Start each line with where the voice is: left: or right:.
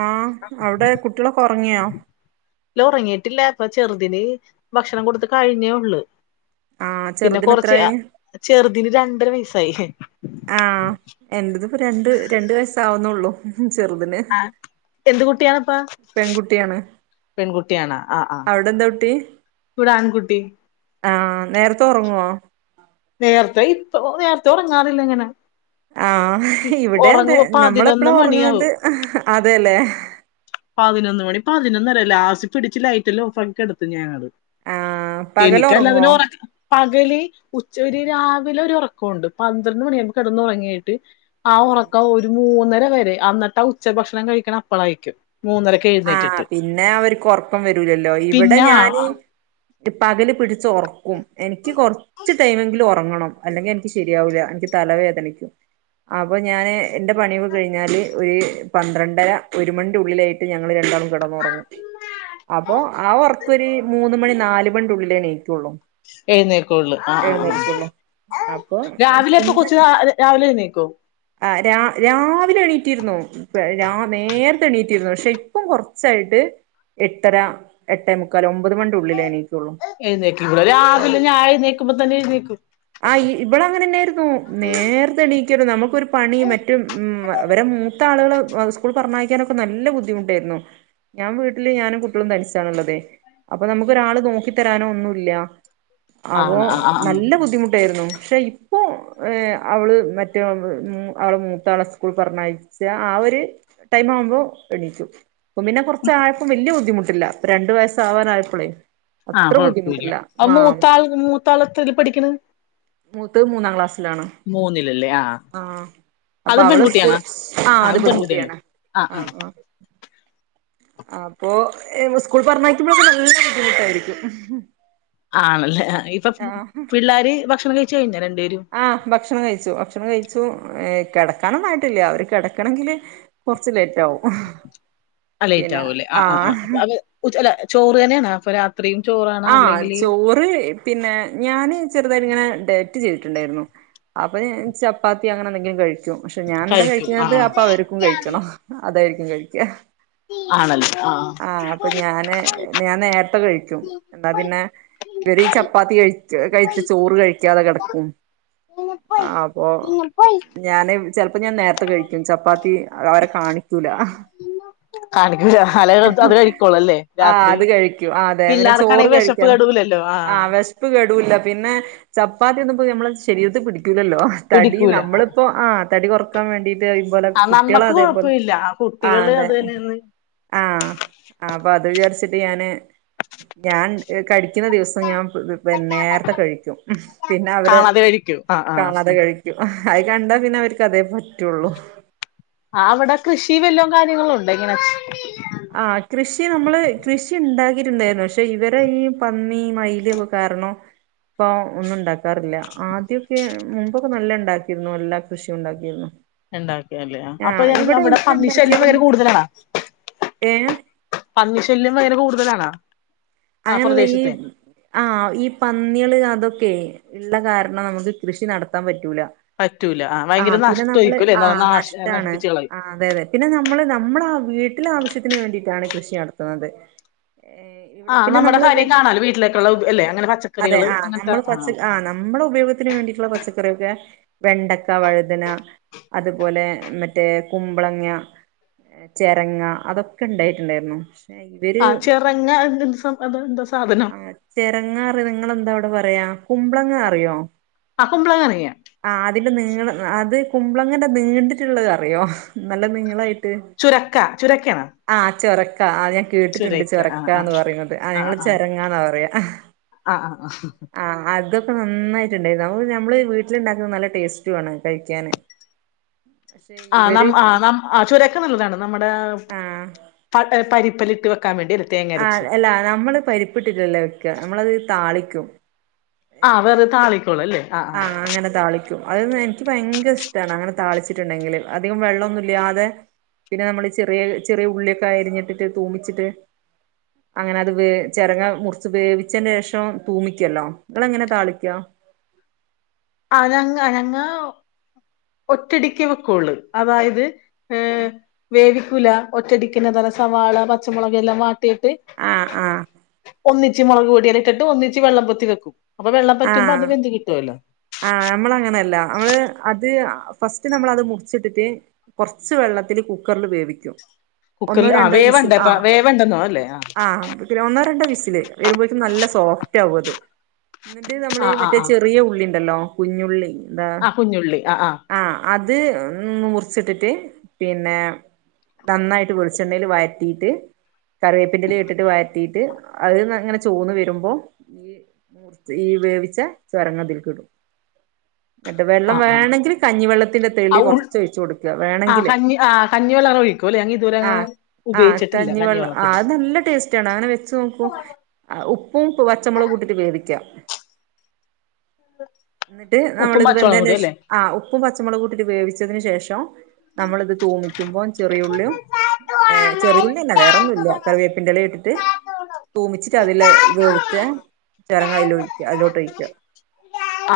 right: ആഹ് അവ്ടെ കുട്ട്യേളൊക്കെ ഒർങ്ങ്യോ
left: ഇല്ല ഒറെങ്ങിയിട്ടില്ലാ ഇപ്പ ചെറ്തിന് ഭക്ഷണം കൊട്ത്ത് കഴിഞ്ഞേ ഒള്ള്
right: ആഹ്
left: പിന്നെ
right: ചെറുതിന്
left: കൊറച്ച്
right: എത്രായി
left: അ ചെർതിന് രണ്ടെര വെയ്സ്സായി
right: ആഹ് എന്റെത്പ്പോ രണ്ട് രണ്ട് വയസ്സാവുന്നൊള്ളു
left: ആഹ് എന്ത് കുട്ടിയാണ്പ്പാ
right: പെൺകുട്ടിയാണ്
left: പെൺകുട്ടിയാണാ ആഹ് ആഹ്
right: അവിടെ എന്താ കുട്ടി
left: ഇവ്ടെ ആൺകുട്ടി
right: ആഹ് നേര്ത്തെ ഒറ്ങ്ങോ
left: നേറ്ത്തേ ഇപ്പൊ ഒ ഒ നേറ്ത്തെ ഒറങ്ങാറില്ലെങ്ങെനെ
right: ആഹ് ഇവിടേ അതേ
left: പതിനൊന്ന്
right: നമ്മളെപ്പളാ
left: മണിയാവും
right: ഒറ്ങ്ങ്ന്നത് അതേല്ലേ
left: പതിനൊന്ന് മണി പതിനൊന്നര ലാസ്റ്റ് പിടിച്ച് ലൈറ്റെല്ലാം ഓഫാക്കി കെട്ത്തും ഞാനത്
right: ആഹ് പകല്
left: എനിക്കെല്ലാതെതിനെ
right: ഉറങ്ങുവോ
left: ഒറക്ക പകല് ഉച്ച ഒര് രാവിലെ ഒര് ഒറക്കോണ്ട് പന്ത്രണ്ട് മണിയാകുമ്പോ കെടെന്നൊറങ്ങീട്ട് ആ ഒറക്കം ഒരു മൂന്നെര വരേ അന്ന്ട്ടാ ഉച്ചഭക്ഷണം കഴിക്ക്ണ അപ്പളായ്രിക്കും മൂന്നെരക്ക്
right: ആഹ് പിന്നേ അവര്ക്ക് ഒർക്കം വെരൂലല്ലോ ഇവ്ടെ
left: പിന്നെ
right: ഞാന് ഇ പകല് പിടിച്ച് ഒർക്കും എനിയ്ക്ക് കൊർച്ച് ടെയ്മെങ്കിലും ഒർ ർങ്ങണം അല്ലെങ്കി എനിയ്ക്ക് ശെരിയാവൂല എനിയ്ക്ക് തലവേദനിയ്ക്കും അപ്പ ഞാന് എന്റെ പണിയൊക്കെ കഴിഞ്ഞാല് ഒര് പന്ത്രണ്ടെര ഒര് മണിന്റെ ഉള്ളിലേയ് ട്ട് ഞങ്ങള് രണ്ടാളും കെടെന്നാെറങ്ങും അപ്പൊ ആ ഒർക്കൊര് മൂന്ന് മണി നാല് മണിന്റെ ഉള്ളിലേണീക്ക്യാെള്ളൂ
left: എഴ്‌ന്നേൽക്കൊള്ള് ആഹ്
right: അപ്പൊ
left: രാവിലെ എപ്പൊ കൊച്ച് രാ രാവിലെ എഴ്‌ന്നേക്കോ
right: ആഹ് രാ രാവിലെ എണീറ്റിര്ന്നും പെ രാ നേര്ത്തെ എണീറ്റിര്ന്നു പക്ഷെ ഇപ്പം കൊർച്ചായിട്ട് എട്ടെര എട്ടേ മുക്കാൽ ഒമ്പത് മണിന്റെ ഉള്ളിലേ എണീക്ക്യൊള്ളൂ
left: എഴ്‌ന്നേക്കും ഇവര് രാവിലെ ഞാ എഴ്‌ന്നേക്കുമ്പം തന്നെ എഴ്‌ന്നേക്കും
right: ആഹ് ഇ ഇവള് അങ്ങനെന്നേര്ന്നു നേർത്തെ എണീക്കേര്ന്ന് നമുക്കൊരു പണിം മെറ്റും ഉം വ വെരെ മൂ ത്താള്‌ള് എ സ്കൂൾ പർഞ്ഞയ്ക്കാനൊക്കെ നല്ല ബുദ്ധിമുട്ടേര്ന്നു ഞാം വീട്ട്ല് ഞാനും കുട്ട്യാേളും തനിച്ചാണ്ള്ളെ ത് അപ്പൊ നമുക്ക് ഒരാള് നോക്കി തരാനോ ഒന്നുല്ല്യാ ആവോ
left: ആണ് ആ ആ ആ
right: നല്ല ബുദ്ധിമു ട്ടേര്ന്നു ക്ഷെ ഇപ്പോ ഏഹ് അവള് മറ്റേ ഉം അവളെ മൂത്താളെ സ്കൂൾ പർഞ്ഞയ് ച്ച് ആ ഒര് ടൈമാവുമ്പോ എണീച്ചും ഇപ്പം പിന്നെ കൊർച്ചായപ്പം വെല്ല്യ ബുദ്ധിമുട്ടില്ല ഇപ്പ രണ്ട് വയസ്സാവാനായപ്പളേ
left: ആഹ്
right: അത്ര
left: കൊഴുപ്പൂല്ല
right: ബുദ്ധിമുട്ടില്ല
left: അപ്പൊ
right: ആ
left: മൂത്താള് മൂത്താളെത്രേല് പഠിക്ക്ണ്
right: മൂത്തെത് മൂന്നാം ക്ലാസ്സ്ലാണ്
left: ആ
right: ആഹ് അപ്പൊ
left: അതും
right: അവള്
left: പെൺകുട്ടിയാണോ
right: സ്കൂള് ആഹ് അത്
left: അതും പെൺകുട്ടിയല്ലേ
right: പെങ്കുട്ട്യാണ്
left: ആ ആ
right: ആഹ് ആഹ് അപ്പോ ഏ മ്മള് സ്കൂൾ പർഞ്ഞയ്ക്കുമ്പളൊക്കെ നല്ലെ ബുദ്ധിമുട്ടായിരിക്കും
left: ആണല്ലേ ഇപ്പം
right: ആഹ്
left: പിള്ളാര് ഭക്ഷണം കഴിച്ച് കഴിഞ്ഞാ രണ്ട് പേരും
right: ആഹ് ഭക്ഷണം കഴിച്ചു ഭക്ഷണം കഴിച്ചു ഏഹ് കെടെക്കാനൊന്നായിട്ടില്ല്യാ അവര് കെടെക്കെണെങ്കില് കൊർച്ച് ലേറ്റാവും
left: ആഹ് ലെയ്റ്റാവൂലേ ആഹ് ആഹ് ആഹ് അവ് ഉച്ച അല്ല ചോറ് തന്നെയാണോ അപ്പ രാത്രിയും ചോറാ
right: ആഹ് ചോറ് പിന്നെ ഞാന് ചെർതായിട്ട്ങ്ങെനെ ഡെയെറ്റ് ചെയ്ത്ട്ട്ണ്ടായ്ര്ന്നു അപ്പ ഞാൻ ചപ്പാത്തി അങ്ങനെന്തെങ്കിലും കഴി ക്കും പക്ഷെ ഞാൻന്താ
left: കഴിക്കും ആ
right: കഴിയ്ക്ക്ന്നത് അപ്പ അവര്ക്കും കഴിയ്ക്കണം അതായിരിക്കും കഴിക്ക്യാ
left: ആണല്ലേ ആ ആ
right: ആഹ് അപ്പ ഞാന് ഞാൻ നേര്ത്തെ കഴിയ്ക്കും ന്നാ പിന്നെ ഇവര് ഈ ചപ്പാത്തി കഴിച്ച് കഴിച്ച് ചോറ് കഴിയ്ക്കാതെ കെടെക്കും ആപ്പോ ഞാന് ചെൽപ്പം ഞാൻ നേര്ത്തെ കഴിയ്ക്കും ചപ്പാത്തി അത് അവരെ കാണിയ്ക്കൂലാ
left: കാണിക്കൂല അല അത് കഴിക്കോളല്ലേ
right: ആഹ്
left: രാത്രി
right: അത് കഴിക്കും ആതെ പിന്നെ ചോ റ്
left: പിള്ളേർക്കാണെങ്കിൽ വിശപ്പ്
right: കഴിക്കാന്ന്
left: കെടൂലല്ലോ ആ
right: ആഹ് അവ വെശ്പ് കെടൂല്ല പിന്നേ ചപ്പാത്തി ഒന്നും പി ഞമ്മളെ ശരീരത്ത് പിടിക്കൂലല്ലോ തടി
left: പിടിക്കൂല
right: നമ്മള്പ്പോ ആഹ് തടി കുറക്കാൻ വേണ്ടീട്ട് ഇത്പോലെ
left: ആ
right: കുട്ടികളേ
left: നമ്മക്ക്
right: അതേപോലെ
left: കൊഴപ്പമില്ല ആ
right: ആഹ്
left: കുട്ടികള്
right: അതെ
left: അത് തന്നെന്ന്
right: ആഹ് ആ അപ്പൊ അത് വിചാരിച്ചിട്ട് ഞാന് ഞാൻ കഴിക്കുന്ന ദിവസം ഞാൻ നേരത്തെ കഴിക്കും പിന്നെ അവര്
left: കാണാതെ കഴിക്കും ആ ആ
right: കാണാതെ കഴിക്കും അത് കണ്ടാ പിന്നെ അവർക്ക് അതേ പറ്റുള്ളൂ
left: ആഹ് അവിടെ കൃഷി വല്ലോം കാര്യങ്ങളും ഉണ്ടോ ഇങ്ങനെ
right: ആഹ് കൃഷി നമ്മള് കൃഷി ഉണ്ടാക്കിട്ടുണ്ടായിരുന്നു പക്ഷെ ഇവരെ ഈ പന്നി മയിലൊക്കെ കാരണം ഇപ്പൊ ഒന്നും ഉണ്ടാക്കാറില്ല ആദ്യമൊക്കെ മുമ്പൊക്കെ നല്ല ഉണ്ടാക്കിയിരുന്നു എല്ലാ കൃഷിയും ഉണ്ടാക്കിയിരുന്നു
left: ഉണ്ടാക്കിയല്ലേ അപ്പൊ
right: ആഹ്
left: ഞാൻ
right: ഇവിടെ
left: അവിടെ
right: എന്ത്
left: പന്നി ശല്ല്യം എല്ലാം
right: ഉണ്ടാക്കിയാലും
left: ഭയങ്കര കൂടുതലാണോ
right: ഏഹ്
left: പന്നി ശല്യം ഭയങ്കര കൂടുതലാണോ
right: അങ്ങനെയല്ല ഈ ആഹ് ഈ പന്നികള് അതൊക്കെ ഉള്ള കാരണം നമുക്ക് കൃഷി നടത്താൻ പറ്റൂല
left: പറ്റൂല ആ ഭയങ്കര
right: ആഹ് പിന്നെ നമ്മള്
left: നഷ്ടമായിരിക്കുംല്ലേ
right: ആഹ്
left: നാശ
right: നഷ്ടാണ്
left: നശിപ്പിച്ച് കളയും
right: ആഹ് അതെ അതെ പിന്നെ നമ്മള് നമ്മൾ ആ വീട്ടിലെ ആവശ്യത്തിന് വേണ്ടിയിട്ടാണ് കൃഷി നടത്തുന്നത് ഏഹ്
left: ആ
right: ഇവിടെ പിന്നെ
left: നമ്മുടെ
right: നമ്മൾ
left: കാര്യം കാണാലോ വീട്ടിലേക്കുള്ള
right: ആ
left: അല്ലെ അങ്ങനെ
right: അതെ
left: പച്ചക്കറികള്
right: ആഹ്
left: അങ്ങനത്തെ
right: നമ്മൾ
left: ആ
right: പച്ച ആഹ് നമ്മൾ ഉപയോഗ- ത്തിന് വേണ്ടിയിട്ടുള്ള പച്ചക്കറിയോക്കെ വെണ്ടക്ക വഴുതന അതുപോലെ മറ്റേ കുമ്പളങ്ങ ചിരങ്ങ അതൊക്കെ ഉണ്ടായിട്ടുണ്ടായിരുന്നു പക്ഷെ ഇവര്
left: ചിരങ്ങ അത് എന്താ സാധനം
right: ചിരങ്ങ റഞ്ഞ നിങ്ങെന്താ അവിടെ പറയാ കുമ്പ്ളങ്ങാറിയോ
left: ആഹ് കുമ്പളങ്ങ അറിയാം
right: ആഹ് അതിന്റെ നീ അത് കുമ്പളങ്ങ നീണ്ടിട്ടുള്ളത് അറിയോ നല്ല നീളായിട്ട്-
left: ചുരക്ക ചുരക്കാണെ
right: ആഹ് ചൊരക്ക ആ ഞാൻ കേട്ടിട്ടുണ്ട്
left: ആ ആ
right: ചൊരക്കാന്ന് പറയുന്നത് ആ ഞങ്ങള് ചരങ്ങാന്നാ പറയാ
left: ആഹ് ആഹ് ആഹ്
right: ആ ഹ്അതൊക്കെ നന്നായിട്ട്ണ്ടായിരുന്നു ന നമ്മള് വീട്ടിലുണ്ടാക്കുന്നത് നല്ല ടെസ്റ്റോണ് കഴിക്കാൻ [inaudible] [inaudible]
left: ആഹ് നമ്മ നമ്മആ ഹ് ചുരക്ക നല്ലതാണ് നമ്മുടെ
right: ആ
left: പ പരിപ്പലിട്ട് വെക്കാൻ വേണ്ടിൽ
right: ആ ഹ്അല്ല നമ്മള് പരിപ്പിട്ടില്ലല്ല വെക്ക നമ്മളത് താളിക്കും
left: ആ ഹ് അതെ തെ താളിക്കോളും അല്ലേ ആ ആ
right: ആഹ് അങ്ങനെ താളിക്കും അത് എനിക്ക് ഭയങ്കര ഇഷ്ടമാണ് അങ്ങനെ താളിച്ചിട്ടുണ്ടെങ്കിൽ അധികം വെള്ളമൊന്നുമില്ലാതെ- പിന്നെ നമ്മള് ചെറിയ ചെറിയ ഉള്ളിയൊക്കെ അരിഞ്ഞിട്ടിട്ട് തൂമിച്ചിട്ട് അങ്ങനെ അത് വേ ചിരങ്ങ മുറിച്ച് വേവിച്ചന്റെ ശേഷം തൂമിക്കല്ലോ നിങ്ങൾ എങ്ങനെ താളിക്ക-
left: ആഹ് ഞങ്ങ ഞങ്ങ ഒറ്റയടിക്ക് വെക്കോള്ളൂ അതായത് ഏഹ് വേവിക്കുല ഒറ്റയടിക്ക്‌ തന്നെ സവാള പച്ചമുളക് എല്ലാം വാട്ടിയിട്ട്
right: ആഹ് ആഹ്
left: ഒന്നിച്ച് മുളക് പൊടിയിട്ട് എല്ലാം ഇട്ടിട്ടു ഒന്നിച്ച് വെള്ളം പൊത്തി വെക്കും അപ്പ വെള്ളം വറ്റുമ്പോ അത്
right: ആഹ്
left: വെന്തു കിട്ടുമല്ലോ
right: ആഹ് നമ്മളങ്ങനെല്ല നമ്മള് അത് ഫസ്റ്റ് നമ്മൾ അത് മുറിച്ചിട്ടിട്ട് കുറച്ച് വെള്ളത്തിൽ കുക്കറിൽ വേവിക്കും ഒന്നോ
left: കുക്കറിൽ ആഹ്
right: രണ്ടോ വിസിൽ
left: വേവണ്ടപ്പ
right: ആഹ്
left: വേവണ്ടെന്നോ അല്ലേ ആഹ്
right: ആഹ് ഒന്നോ രണ്ടോ വിസില് വരുമ്പോഴേക്കും നല്ല സോഫ്റ്റ് ആകും അത് എന്നിട്ട് നമ്മള്
left: ആ ആ
right: മറ്റേ
left: ആ
right: ചെറിയ ഉള്ളി ഉണ്ടല്ലോ കുഞ്ഞുള്ളി എന്താ
left: ആഹ് കുഞ്ഞുള്ളി ആഹ് ആഹ്
right: ആഹ് അത് മുറിച്ചിട്ടിട്ട് പിന്നെ നന്നായിട്ട് വെളിച്ചെണ്ണേല് വഴറ്റീട്ട് കറിവേപ്പിൻന്റെല ഇട്ടിട്ട് വഴറ്റീട്ട് അത് അങ്ങനെ ചോന്നു വരുമ്പോ ഈ മൂർ ഈ വേവിച്ച ചുരങ്ങ ഇതിൽക്കിടും ന്നട്ട്
left: ആ
right: വെള്ളം
left: ആ
right: വേണങ്കിൽ കഞ്ഞിവെള്ളത്തിന്റെ തെളി കൊറച്ചൊഴിച്ച് കൊടുക്ക വേണ
left: ആഹ് കഞ്ഞി ആഹ് കഞ്ഞിവെള്ളറോഴി
right: ആഹ് ആഹ് കഞ്ഞിവെള്ളം
left: കഞ്ഞിവെള്ളത്തിന്റെ
right: അഹ് നല്ല ടേസ് റ്റാണ്. അങ്ങനെ വെച്ച് നോക്കൂ. ആഹ് ഉപ്പും പച്ചമൊളകൂട്ടിട്ട് വേവിക്കാ.
left: [inaudible]
right: ന്നിട്ട്
left: ഉപ്പും
right: നമ്മളിത്
left: പച്ചവെള്ളം കൂടി അല്ലേ
right: വെന്തേൻ്റേഷം ആഹ് ഉപ്പും പച്ചമൊളകൂട്ടിട്ട് വേവിച്ചതിന് ശേഷം നമ്മളിത് തൂമിക്കുമ്പോം ചെറിയുള്ള്യൂം ഏഹ് ചെറിയുള്ള്യന്നെ വേറൊന്നുല്ല. കറിവേപ്പിൻ്റെലേ ഇട്ടിട്ട് തൂമിച്ചിട്ട് അതില് ഇതൊഴിക്കാ. ചെരങ്ങ അയില് ഒഴിക്ക അയിലോട്ടൊഴിക്ക.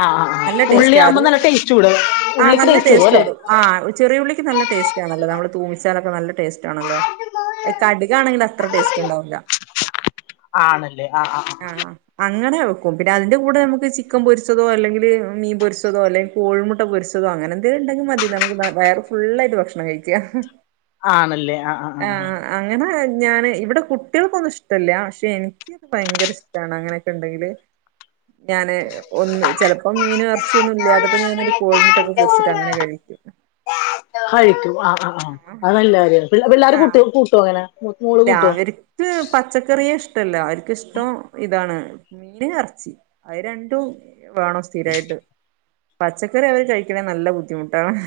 left: ആഹ് ആഹ് ആഹ് ഉള്ള്യാവുമ്പോ
right: അത്
left: നല്ല ടേസ്റ്റൂടും ഉള്ളിക്ക് ടേസ്റ്റൂടും അല്ലേ?
right: ആഹ് ചെറ്യേ ഉള്ളിക്ക് നല്ല ടേസ്റ്റ് ആണല്ലോ. നമ്മള് തൂമിച്ചാലൊക്കെ നല്ല ടേസ്റ്റാണല്ലോ. ഏഹ് കടുകാണെങ്കി അത്ര ടേസ്റ്റ്ണ്ടാവൂല.
left: ആണല്ലേ? ആഹ് ആഹ്
right: ആ
left: ആഹ്.
right: അങ്ങനെ വെക്കും. പിന്നെ അത്ൻ്റെ കൂടെ നമ്മക്ക് ചിക്കൻ പൊരി ച്ചതോ അല്ലെങ്കീല് മീൻ പൊരിച്ചതോ അല്ലെങ്കി കോഴിമുട്ട പൊരിച്ചതോ അങ്ങനെന്തെങ്കിലുണ്ടെങ്കി മതി നമ്മക്ക് വേറെ ഫുള്ളായിട്ട് ഭക്ഷണം കഴിക്കാ.
left: ആണല്ലേ? ആഹ് ആഹ് ആഹ് ആഹ്.
right: അങ്ങനെ ഞാന് ഇവടെ കുട്ട്യേൾക്കൊന്നും ഇഷ്ടല്ല്യ. പക്ഷെ എനിക്ക് പയങ്കര ഇഷ്ടാണ് അങ്ങനൊക്കെണ്ടെങ്കില് ഞാന് ഒന്ന്. ചെലപ്പം മീനും എർച്ചിയൊന്നുല്ല്യാത്തപ്പോ ഞാനൊരു കോഴ്മുട്ടൊക്കെ പൊര്ച്ചിട്ട് അങ്ങനെ കഴിക്കും.
left: കഴിക്കും ആഹ് ആഹ് ആഹ്, അത് നല്ല കാര്യാ പി പിള്ളോര് കൂട്ട്
right: ആഹ്
left: കൂട്ടോങ്ങനെ?
right: ഇല്ല അവര്ക്ക് പച്ചക്കറിയേ ഇഷ്ടല്ല. അവര്ക്ക്ഷ്ടം ഇതാണ് മീന്, എർച്ചി അയ് രണ്ടും വേണം സ്ഥിരായ്ട്ട്. പച്ചക്കറി അവര് കഴിക്ക്ണേ നല്ല ബുദ്ധിമുട്ടാ ആഹ്.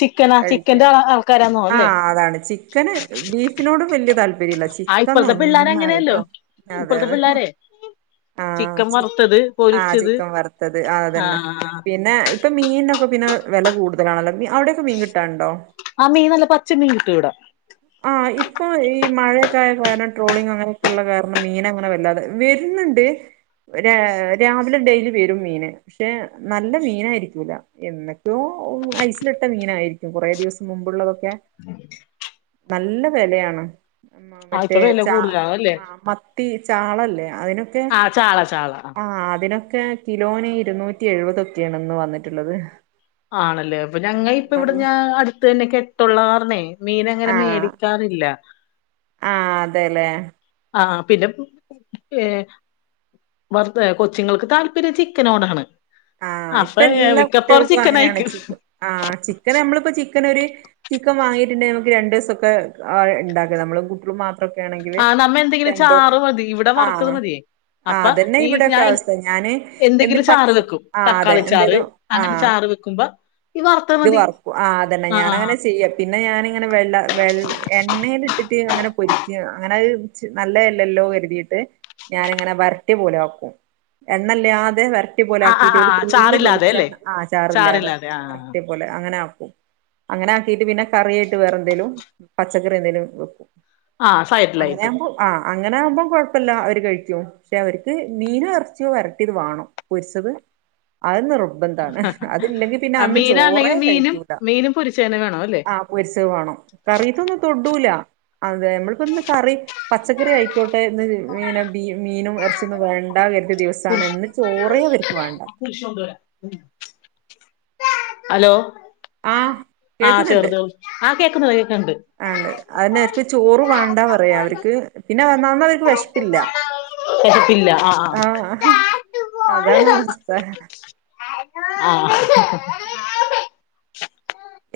left: ചിക്കനാ ചിക്കന്റെ
right: കഴിക്കണ്,
left: ആൾക്കാരാന്നോ അല്ലേ
right: ആഹ് അതാണ് ചി ണ് ബീഫിനോടും വല്ല്യ താല്പര്യംല്ല്യ
left: ആ
right: ചിക്കൻ
left: ഇപ്പഴത്തെ പിള്ളേര്
right: നന്നായിട്ട്.
left: അങ്ങനെയല്ലോ
right: ആഹ് അതെ
left: ഇപ്പഴത്തെ
right: അതെ ഹാ.
left: [inaudible]
right: ആഹ്
left: ചിക്കൻ
right: ചി
left: വറുത്തത്
right: ആഹ്
left: പൊരിച്ചത്
right: ചിക്കൻ വർത്തത് ആഹ് അതന്നെ
left: ആ
right: പിന്നെ ഇപ്പ മീൻനൊക്കെ പിന്നെ വെല കൂട്തലാണല്ലോ. മി അവിട്യൊക്കെ മീൻ കിട്ടാണ്ടോ?
left: ആഹ് മീൻ നല്ല പച്ച മീൻ കിട്ടൂ ഇവടെ.
right: ആഹ് ഇപ്പോ ഈ മഴയൊക്കെ ആയ കാരണം ട്രോളിങ് അങ്ങനൊക്കെള്ള കാരണം മീനങ്ങനെ വല്ലാതെ വെര്ന്ന്ണ്ട് രാ രാവിലെ ഡെയ്ലി വെരും മീന്. പക്ഷേ നല്ല മീനായിരിക്കൂല. എന്നൊക്ക്യോ ഓ ഐസില്ട്ട മീനായിരിക്കും കൊറേ ദിവസം മുമ്പ്ള്ളതൊക്കെ
left: [inaudible]
right: നല്ല വെലയാണ്. മ
left: ആ ഇപ്പൊ
right: മറ്റേ
left: വില
right: ചാ
left: കൂടുതലാണ് അല്ലേ
right: ആഹ് മത്തി ചാളല്ലേ അതിനൊക്കെ
left: ആ ചാള ചാള ആ
right: ആഹ് അതിനൊക്കെ കിലോന് ഇരുന്നൂറ്റി എഴുപതൊക്ക്യണ് ഇന്ന് വന്നിട്ട്ള്ളത്.
left: ആണല്ലേ? അപ്പ ഞങ്ങൾ ഇപ്പ ഇവിട്ഞാ അടുത്ത് തന്നെ കെട്ടുള്ള കാരണേ മീനങ്ങനെ മേടിക്കാറില്ല.
right: ആഹ് അതേലേ.
left: ആഹ് പിന്നെ ഏഹ് വറ്ത്തേ കൊച്ച്ങ്ങൾക്ക് താല്പര്യം ചിക്കനോടാണ്.
right: ആഹ് ഇപ്പ
left: അഫേ
right: എല്ലാ
left: മിക്കപ്പോറും
right: കുട്ടികൾക്കും അങ്ങനെയാണ്
left: ചിക്കനായിക്കും.
right: ചിക്കൻ ആഹ് ചിക്കന് അമ്മളിപ്പോ ചിക്കനൊര് ചിക്കൻ വാങ്ങീട്ട്ണ്ടേ നമ്മക്ക് രണ്ടോസൊക്കെ ആഹ് ഇണ്ടാക്കാ. നമ്മളും കുട്ടുളും മാ
left: ആഹ് നമ്മ എന്തെങ്കിലും ചാറ് മതി ഇവടെ വറുത്തത്
right: ആഹ്
left: മത്യേ
right: ആഹ്
left: അപ്പ
right: അതന്നെ
left: ഈ
right: ഇവിടെയൊക്കെ
left: ഞാൻ
right: അവസ്ഥ ഞാന് എന്ത്
left: എന്തെങ്കിലും ചാറ്
right: പച്ച
left: വെക്കും
right: ആഹ് അതെ
left: തക്കാളി ചാറ്
right: എന്തേലും
left: അങ്ങനെ
right: ആഹ്
left: ചാറ് വെക്കുമ്പ
right: ഇത് വറക്കും ആഹ് അത് തന്നെ ഞാൻ
left: ആ
right: അങ്ങനെയാ ചെയ്യാ പിന്നെ ഞാനിങ്ങനെ വെള്ള വെ എണ്ണൽ ഇട്ടിട്ട് അങ്ങനെ പൊരിക്ക അങ്ങനെ നല്ല അല്ലല്ലോ കരുതിയിട്ട് ഞാനിങ്ങനെ വരട്ടി പോലെ ആക്കും എണ്ണ ഇല്ലാതെ വരട്ടി പോലെ
left: ആ ആ
right: ആക്കിട്ട്
left: ആ
right: ഒരു തുള്ളി
left: ചാറില്ലാതെ അല്ലേ
right: വെളിച്ചെണ്ണ ആ ചാറില്ലാതെ വരട്ടിയ പോലെ അങ്ങനെ ആക്കും അങ്ങനെ ആക്കീട്ട് പിന്നെ കറി ആയിട്ട് വേറെ എന്തേലും പച്ചക്കറി എന്തേങ്കലും വെക്കും
left: ആ
right: അങ്ങനെ
left: സൈഡിലായിട്ട്
right: ആവുമ്പോ ആഹ് അങ്ങനെ ആകുമ്പോം കൊഴപ്പമില്ല അവർ കഴിക്കും പക്ഷെ അവർക്ക് മീനോ എറച്ചിയോ വരട്ടിയത് വേണം പെരിച്ചത് അത് നിർബന്ധാണ് അതില്ലെങ്കിൽ പിന്നെ അന്ന് ചോ
left: ഇന്ന് ആണെങ്കിൽ മീനും മീനും പൊരിച്ചത്‌ തന്നെ വേണോ അല്ലേ
right: ആ പൊരിച്ചത് വേണം കറി ഐറ്റം ഒന്നും തൊടൂല അതെ നമ്മളിപ്പോന്ന് കറി പച്ചക്കറി ആയിക്കോട്ടെ ഇന്ന് മീനുമീനും എറച്ചി ഇന്ന് വേണ്ടന്ന് വച്ച ദെവസ ആണ് ഇന്ന് ചോറെ അവര്ക്ക് വേണ്ട
left: കുരുശ് കൊണ്ട് വരാം ഹലോ
right: ആഹ്
left: ആഹ്
right: കേൾക്കുന്നുണ്ട്
left: ചെറുത് ആ കേക്കുന്നു കേക്കുന്നുണ്ട്
right: ആണ്ട് അതിനെ അവർക്ക് ചോറ് വേണ്ടാ പറയാ അവർക്ക് പിന്നെ അവർക്ക് വിശപ്പില്ല
left: വേശപ്പില്ല ആഹ് ആഹ്
right: ആ [unintelligible] അതാണ് അവസ്ഥ
left: ആഹ [unintelligible]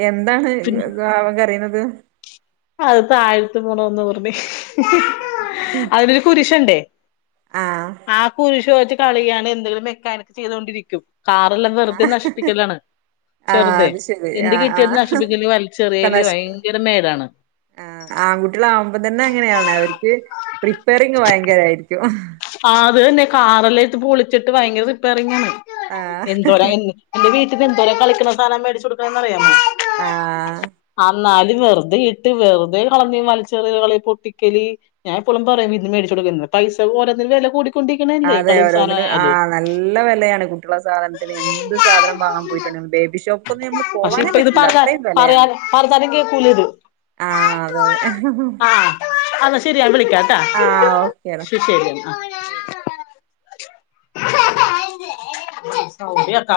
right: എന്താണ്
left: പിന്നെ
right: അവൻ കരയണത്
left: അത് താഴത്ത് പോണോന്ന് പറഞ്ഞ്
right: ആഹ ഉ [unintelligible]
left: അതിൽ ഒരു കുരുശു ഉണ്ടേ ആ കുരിശ് മാറ്റി കളിയാണ് എന്തെങ്കിലും മെക്കാനിക്ക് ചെയ്തൊണ്ടിരിക്കും കാറ് ഉള്ളത് വെറുതെ നശിപ്പിക്കലാണ്
right: ആഹ്
left: ചെറുതെ
right: അത് ശരി
left: എന്ത്
right: ആഹ്
left: കിട്ടിയത്
right: ആഹ്
left: നശിപ്പിക്കല് വലിച്ച് എറിയല് ഭയങ്കര മേടാണ്
right: ആ ആൺകുട്ടികള് ആവുമ്പോ തന്നെ അങ്ങനെയാണ് അവർക്ക് റിപ്പയറിങ് ഭയങ്കരായിരിക്കും
left: ആഹ് അത് തന്നെ കാറ്എല്ലാം പൊളിച്ചിട്ട് ഭയങ്കര റിപ്പയറിങ്ങ് ആണ്
right: ആഹ്
left: എന്തോ എന്റെ വീട്ടല് എന്തോരം കളിക്കണ സാധനം മേടിച്ചു കൊടുക്കണന്ന് അറിയാമോ
right: ആഹ്
left: ആ എന്നാലും വെറുതെ ഇട്ട് വെറുതെ കളഞ് വലിച്ചെറിഞ്ഞു കളഞ് പൊട്ടിക്കല് ഞാൻ എപ്പോഴും പറയും ഇത് മേടിച്ച് കൊടുക്കുരുതെന്ന് പൈസ ഓരോന്നിനു വെല കൂടി
right: അതെ ഓരോന്നിനും ആ നല്ല വെലയാണ് കുട്ടികളെ സാധനത്തിന് എന്ത് സാധനം വാങ്ങാൻ പോയിട്ടുണ്ട് ബേബി ബിഷോപ്പന്ന് നമ്മള്
left: പക്ഷെ
right: പോവാനേ
left: ഇപ്പൊ ഇത്
right: പറ്റൂല
left: പറഞ്ഞ
right: അത്രയും വെലയാണ്
left: പറയാൻ പറഞ്ഞാലും കേക്കൂല ഇത്
right: ആഹ് അതെ അതെ
left: അപ്പോ ശരി ഞാൻ വിളിക്കാ
right: ആഹ് ഓക്കെടെ ശരി
left: സൗണ്ട് കേക്കാം